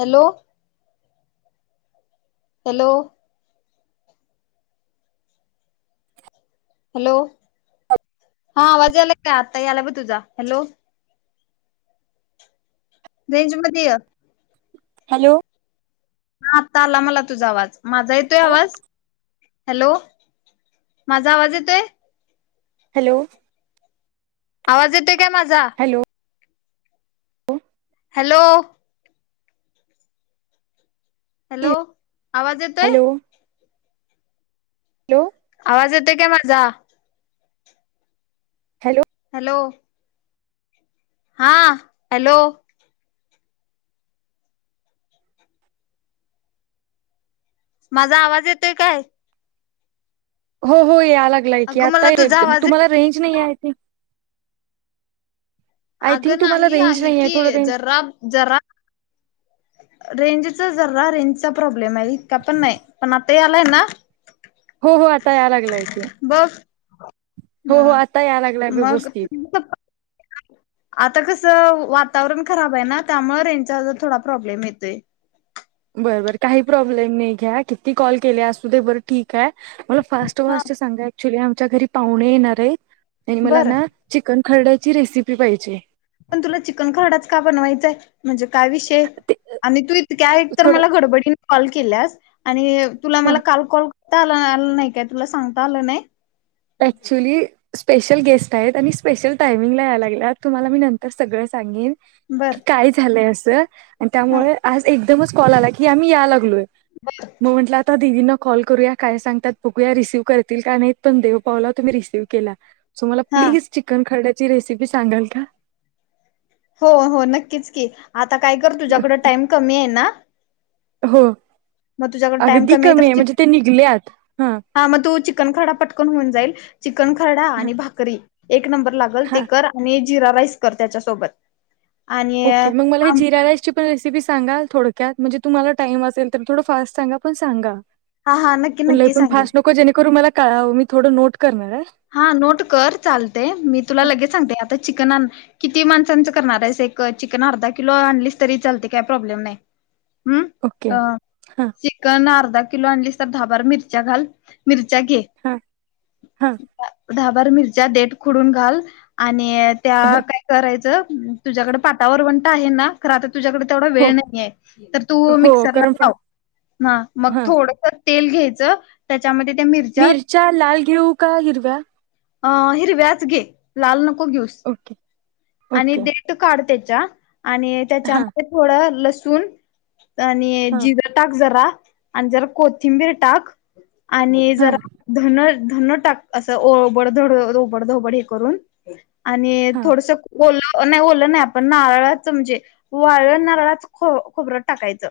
Hello. Hello hello हा आवाज आलाय का आता आलाय ब तुझा हॅलो रेंज मध्ये आहे हॅलो ह आत्ता आला मला तुझा आवाज माझा येतोय आवाज हॅलो माझा आवाज येतोय हॅलो आवाज येतोय काय माझा हॅलो हॅलो हॅलो हॅलो आवाज येतोय हॅलो आवाज येतोय काय माझा हॅलो हॅलो हा हॅलो माझा आवाज येतोय काय हो हो ये आलागला आहे की अगं मला आता तुझा आवाज येत तुम्हाला रेंज नाही आहे ते आय थिंक अगं तुम्हाला नाही रेंज आहे नाही की थोडं रेंज जरा जरा रेंजचा जर रेंजचा प्रॉब्लेम आहे का पण नाही पण आता आलाय ना हो हो आता या लागलाय की बघ हो हो हा आता या लागलाय मग व्यवस्थित आता कसं वातावरण खराब आहे ना त्यामुळे रेंचा थोडा प्रॉब्लेम येतोय बर बर काही प्रॉब्लेम नाही घ्या किती कॉल केले असू ते बरं ठीक आहे मला फास्ट ो [unintelligible] हा अस सांगा ऍक्च्युली आमच्या घरी पाहुणे येणार आहेत आणि मला बरं ना चिकन खरड्याची रेसिपी पाहिजे पण तुला चिकन खराडाच का बनवायचंय म्हणजे काय विषय ते आ तू इक्या एक तर थोडं मला घडबडीने कॉल केल्यास आणि तुला मला हां काल कॉल करता आला आ नाही काय तुला सांगता आलं नाही ऍक्चुली स्पेशल गेस्ट आहेत आणि स्पेशल टायमिंगला यायला लागला तुम्हाला मी नंतर सगळं सांगेन बरं की काय झालंय अस आणि त्यामुळे आज एकदमच कॉल आला की आम्ही या लागलोय मग म्हंटलं आता दिदीना कॉल करूया काय सांगतात बघूया रिसीव्ह करतील का नाहीत पण देव पावला तुम्ही रिसीव्ह केला सो मला हा प्लीज चिकन खरड्याची रेसिपी सांगाल का हो हो नक्कीच की आता काय कर तुझ्याकड टाइम कमी आहे ना हो मग तुझ्याकडे टाइम अगदी कमी तर आहे चिक म्हणजे ते निघलेत हा हा मग तू चिकन खरडा पटकन होऊन जाईल चिकन खरडा हां आणि भाकरी एक नंबर लाग ल ते हां कर आणि जिरा राईस कर त्याच्यासोबत आणि ओके मग मला हे आमटी. जिराला ण रेसिपी सांगा थोडक्यात म्हणजे तुम्हाला टाईम असेल तर थोड फास्ट सांगा पण सांगा हा हा नक्की पण ल नक्की पण सांगेल फास्ट नको जेणेकरून मला का मी थोडं नोट करणार आहे हा नोट कर चालते मी तुला लगेच सांगते आता चिकन किती माणसांचं करणार आहे अस एक चिकन अर्धा किलो आणलीस तरी चालते काय प्रॉब्लेम नाही हम्म ओके अ हां चिकन अर्धा किलो आणलीस तर दहा बार मिरच्या घाल मिरच्या घे हां हां दहा बार मिरच्या देट खुडून घाल आणि त्या काय करायचं तुझ्याकडे पाटावर वंट आहे ना खरात तुझ्याकडे तेवढा हो वेळ नाही आहे तर तू हो मिक्सरला कारण लाव ह मग हा थोडस तेल घ्यायचं त्याच्यामधे मिरचा लाल घेऊ का हिरव्या अ हिरव्याच घे लाल नको घेऊस ओके आणि ओके दे काढ त्याच्या आणि हां त्याच्यामधे थोड लसूण आणि हां ज टाक जरा आणि जरा कोथिंबीर टाक आणि हां जरा धन धन टाक असं ओबडधड ओबडधोबड हे करून आणि हां थोडस कोल नाही ओलं नाही आपण नारळाचं म्हणजे वाळळ नारळाच खो खोबरत टाकायचं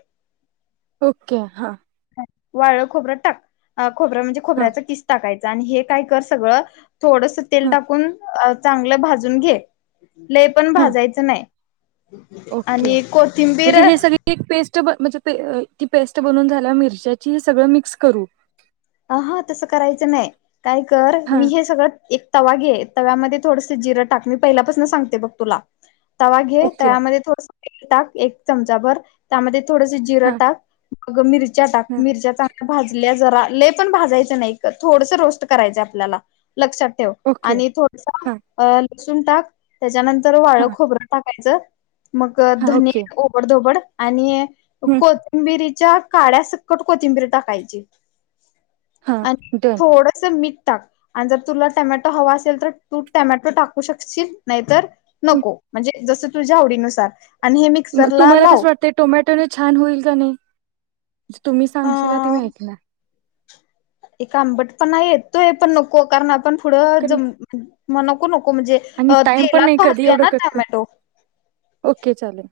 ओके हां वाळ खोबरं टाक खोबरं म्हणजे हां खोबऱ्याचा किस टाकायचं आणि हे काय कर सगळं थोडस तेल हां टाकून चांगलं भाजून घे लय पण हां भाजायचं नाही आणि कोथिंबीर ती एक पेस्ट म्हणजे ती पेस्ट बनवून झाल्या मिरच्याची सगळं मिक्स करू ह हा तसं करायचं नाही काय कर मी हां हे सगळं एक तवा घे तव्यामध्ये थोडस जिरं टाक मी पहिल्यापासून सांगते बघ तुला तवा घे ओके तव्यामध्ये थोडस तेल टाक एक चमचा भर त्यामध्ये थोडस जिरं हां टाक बग मिरच्या टाक हां मिरच्या चांगल्या भाजल्या जरा लेप पण भाजायचं नाही थोडस रोस्ट करायचं आपल्याला लक्षात ठेव ओके आणि थोडस हां लसूण टाक त्याच्यानंतर वाळं हां खोबरं टाकायचं मग हां धनी ओके बडधोबड आणि कोथिंबिरीच्या काड्या सकट कोथिंबीरी टाकायची हां आणि डन थोडस मीठ टाक आणि जर तुला टॅमॅटो हवा असेल तर तू टमॅटो टाकू शकशील नाही तर नको म्हणजे जसं तुझ्या आवडीनुसार आणि हे मिक्सरला तुम्हाला लाव कसं वाटतंय टोमॅटोने छान होईल का नाहीे तुम्ही अ सांगशीलला ते मी ऐकणार एक आंबट पण येतोय पण नको कारण आपण पुढं ज कारण म्ह नको नको म्हणजे आणि टाइम पण तेलात नाही कधी भाजूया एवढं ना कक टमॅटो ओके चालेल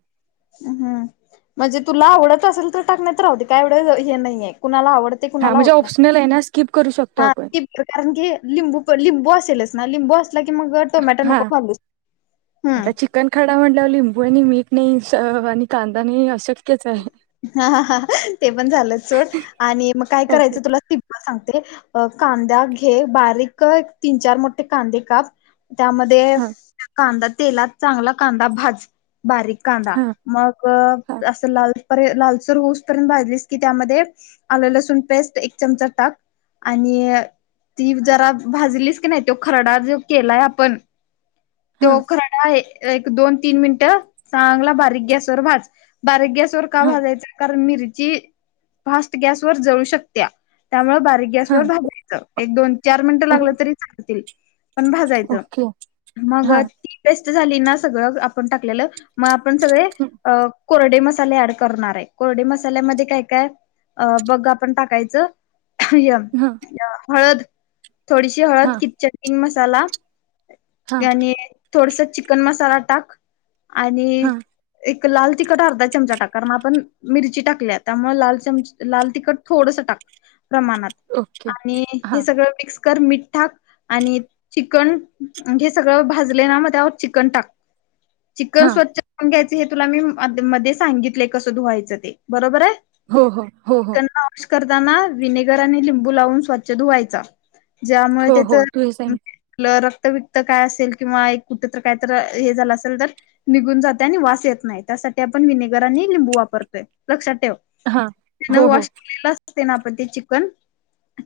हम म्हणजे तुला आवडत असेल तर टाकण्यात राहते काय एव हे नाहीये कुणाला आवडत हा कुणाला म्हणजे नाही ऑप्शनल आहे ना स्किप करू शकतो हा आपण कारण की लिंबू लिंबू असेलच ना लिंबू क मग टोमॅट नको चन खाडा म्हणला लिंबू आणि मीठ नाही आणि कांदा नाही अशक्यच आहे हा ह ते पण झालं चोड आणि मग काय ओके करायचं तुला मला सांगते अ कांदा घे बारीक तीन चार मोठे कांदे काप त्यामध्ये हा कांदा तेलात चांगला कांदा भाज बारीक कांदा हा मग हा असं लाल लालसूर होऊस पर्यंत भाजलीस की त्यामध्ये आलं लसूण पेस्ट एक चमचा टाक आणि ती जरा भाजलीस की नाही तो खरडा जो केलाय आपण हा तो खरडा एक दोन तीन मिनटं चांगला बारीक गॅस व भाज बारीक गॅस हा मि फा ग व जू शक त्या [unintelligible] बारीक गॅस हा वर भाजायचं एक दोन चार मिनट ओ लागलं तरी चालतील पण भाजायचं ओके मग हा ती बेस्ट झाली ना सगळं आपण टाकलेलं मग आपण सगळे हं, अ कोरडी मसाले ऍड करणार आहे कोरडी मसाल्यामध्ये काय काय अ बघ आपण टाकायचं य हा हळद थोडीशी हळद हा किचचटंग मसाला हा आणि थोडस चिकन मसाला टाक आणि हा एक लाल तिखट अर्धा चमचा टाकर ना आपण मिरची टाकल्या त्यामुळे लाल चम लाल तिखट थोडस टाक प्रमाणात ओके आणि हे हा सगळं मिक्स कर मिठाक आणि चिकन हे सगळं भाजले ना मग त्यावर चिकन टाक चिकन हा स्वच्छ घ्यायचे हे तुला मी म मध्ये सांगितलेय कसं धुवायचं ते बरोबर आहे हो हो हो हो चिकन करताना विनेगर आणि लिंबू लावून स्वच्छ धुवायचा ज्यामुळे हो त्याच हो तू हे आप सांग रक्त व काय असेल किंवा एक कुठ तर काय तर हे झालं असेल तर निघून जात आणि वास येत नाही त्यासाठी आपण विनेगर आणि लिंबू वापरतोय लक्षात ठेव हा हो हो वॉश कराला असते ना आपण ते चिकन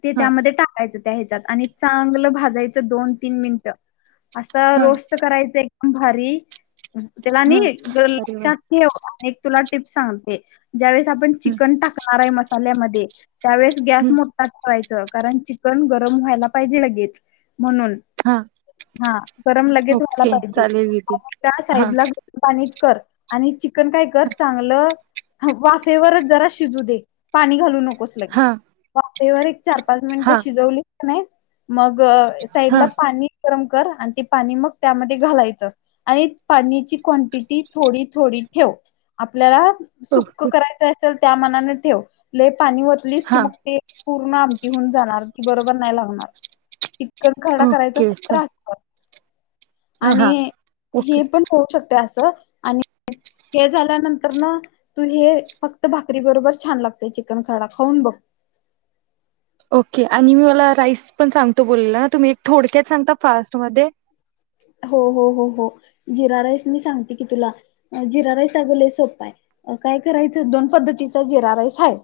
ते हा त्यामध्ये टाकायचं आणि चांगलं भाजायच दोन तीन मिनट अस हा रो करायच एकदम भारी त्याला हा अरे वा लक्षात ठेव एक तुला टिप्स सांगते ज्यावेेळेस आपण हम्म चिकन टाकणार आहे मसाल्यामध्ये त्यावेळेस गॅस हम्म मोठा ठेवायचं कारण चिकन गरम व्हायला पाहिजे लगेच म्हणून हा हा गरम लगेच व्हाला ओके पाहिजे चालेल दीदी आणि हा साईड ला पाणी कर आणि चिकन काय कर चांगलं वाफेवरच जरा शिजू दे पाणी घालू हा नकोस ेच वाेवर एक चार पाच हा मिनिट शिजवली नाही मग हा साईडला पाणी गरम कर आणि ते पाणी मग त्यामध्ये घालायचं आणि पाण्याची क्वांटिटी थोडी थोडी ठेव आपल्याला सुख ओके करायचं असेल त्या मनान ठेव लले पाणी वतलीस की हा मग ते पूर्ण आमटहून जाणार ती बरोबर नाही लागणार इतक खरडा करायचाच ओके चल आणि हा ओके हे पण होऊ शकते अस आणि हे झाल्यानंतर ना तू हे फक्त भाकरी बरोबर छान लागते चिकन खराडा खाऊन बघ ओके आणि मी मला राईस पण सांगतो बोलेला ना तुम्ही एक थोडक्यात सांगता फास्ट मध्ये हो हो हो हो जिरा राईस मी सांगते की तुला जिरा राईस अगवले सोपा आहे काय करायचं दोन पद्धतीचा जिरा राईस ह आहे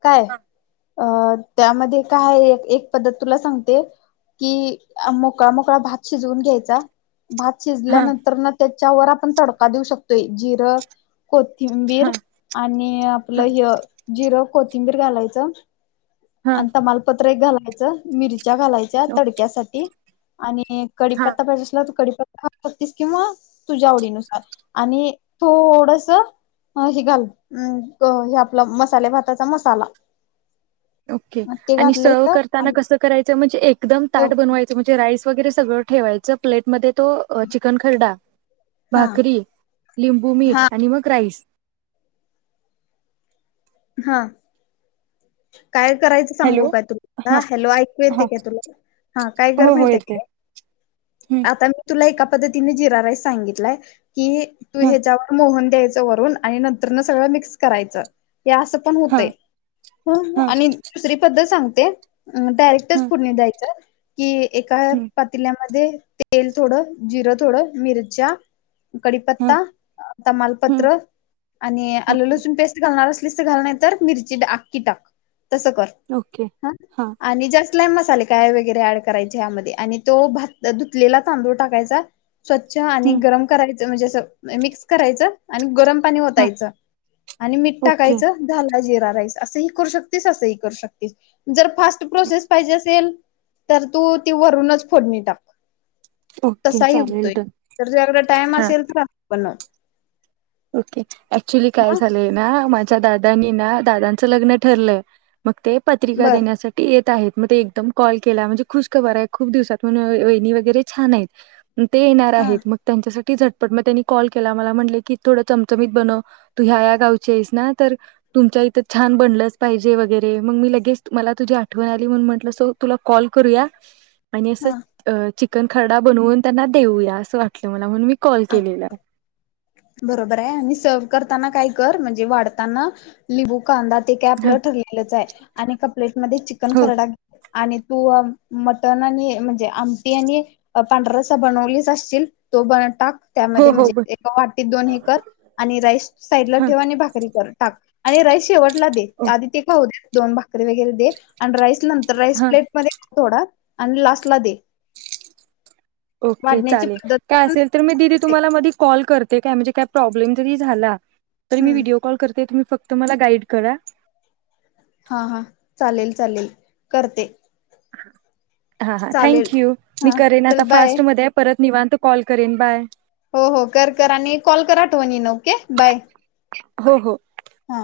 [inaudible] काय हा अ त्यामध्ये काय एक पद्धत तुला सांगते कि मोकळा मोकळा भात शिजवून घ्यायचा भात हा शिजल्यानंतर त्याच्यावर आपण तडका देऊ शकतोय जिरं कोथिंबीर हा आणि हा आपलं ह जिरं कोथिंबीर घालायचं हा आणि तम्हाला पत्र एक घालायचं मिरच्या घालायच्या ओके तडक्यासाठी आणि हां कडीपत्ता पाहिजेला त कडीपता तीस किंवा तुझ्या आवडीनुसार आणि थोडस ह हे घाल हे आपलं मसाले भाताचा मसाला ओके ते आणि घातले सर्व तर आणि करताना कसं करायचं म्हणजे एकदम हा ताट बनवायच म्हणजे रास वगैरे सगळं ठेवायचं प्लेटमध्ये तो चिकन खरडा भाकरी लिंबू मीठ हा आणि मग राईस हा काय करायचं हॅलो सांगू का तुला हा हॅलो ऐकू येते हा काय तुला हा काय हो हो गरमहेत येते हा आता मी तुला एका पद्धतीने जिरा राईस सांगितलाय की तू हा ह्याच्यावर मोहन द्याय. वून आणि नंतर न सगळं मिक्स करायचं हे असं पण होत हा हा आणि.. दुसरी पद्धल सांगते डायरेक्टच पुढ द्यायच की एका पाटील मध्ये तेल थोडं जिरं थोडं मिरच्या.. हा कडीपत्ता तमालपत्र आणि आलू ओके लसण पेस्ट घालणार. इमेज तिथे टाक नाहीतर अख्खी टाक ओके हा कतलाय मसाले काय वगैरे ऍड करायचे यामध्ये आणि तो भात धुतलेला तांदूळ टाकायचा. स्वच्छ आणि गरम करायचं म्हणजे मिक्स करायचं आणि गरम पाणी हा होतायचं आणि मीठ ओके टाकायचं झाला जिरा राईस असंही करू शकतेस असंही करू शकते. जर फास्ट प्रोसेस पाहिजे असेल तर तू ती वरूनच फोडणी टाक ओके तसाही चालेल होतोय. डन तर जुझ्याकडे टाइम हा असेल तर पण ओके ऍक्च्युली काय हा झालंय ना माझ्या दादानी ना दादांचं लग्न ठरलंय. मग ते पत्रिका बर देण्यासाठी येत आहेत मग ते एकदम कॉल केला म्हणजे खुश खबर आहे खूप दिवसात वणी वगैरे छान हाईत. ते येणार हा आहेत मग त्यांच्यासाठी झटपट मग त्यांनी कॉल केला मला म्हटले की - - थोडं चमचमीत बनव तू ह्या या्या गावची आहेस ना तर तुमच्या इथं छान बनलंच पाहिजे वगैरे मग मी लगेच मला तुझी आठवण आली म्हणून म्हटलं सो तुला कॉल करूया. [unintelligible] आणि हा असं चिकन खरडा बनवून त्यांना देऊया असं वाटलं मला म्हणून मी कॉल केलेला. बरोबर हाय आणि सर्व करताना काय कर म्हणजे वाढताना लिंबू - - कांदा ते काय हं, आपल्याला ठरलेलच हाय आणि एका प्लेट मध्ये चिकन खरडा - - आणि तू मटण आणि म्हणजे आमटी आणि - - पांढरारस्सा बनवलीच असशील तो बन टाक. हो त्यामध्ये हो म्हणजे हो एका वाटीत दोन हे कर आणि राईस साईडला हा ठेव आणि भाकरी कर टाक. आणि राई शेवटला दे. ओ आधी ते खाऊ दे. दोन भाकरी वगैरे दे. आणि राईस नंतर राईस हा प्लेट मध्ये थोडा आणि लास्टला दे. ओके. वाढण्याची चालेल. पद्धत काय पण असेल तर मी तुम्हाला म कॉल करते काय म्हणजे का प्रॉब्लेम जरी झाला म हम्म व्हिडिओ- - कॉल करते तुम्ही फक्त मला गाईड करा. हा, हा. चालेल, चालेल. करते. हा, हा. चालेल. Thank you. मी हा करेन चल आता बाय फास्टमध्ये - - परत निवांत कॉल करेन बाय. हो, हो. कर कर आणि कॉल करा आठवणीन ओके बाय. हो, हो. हा.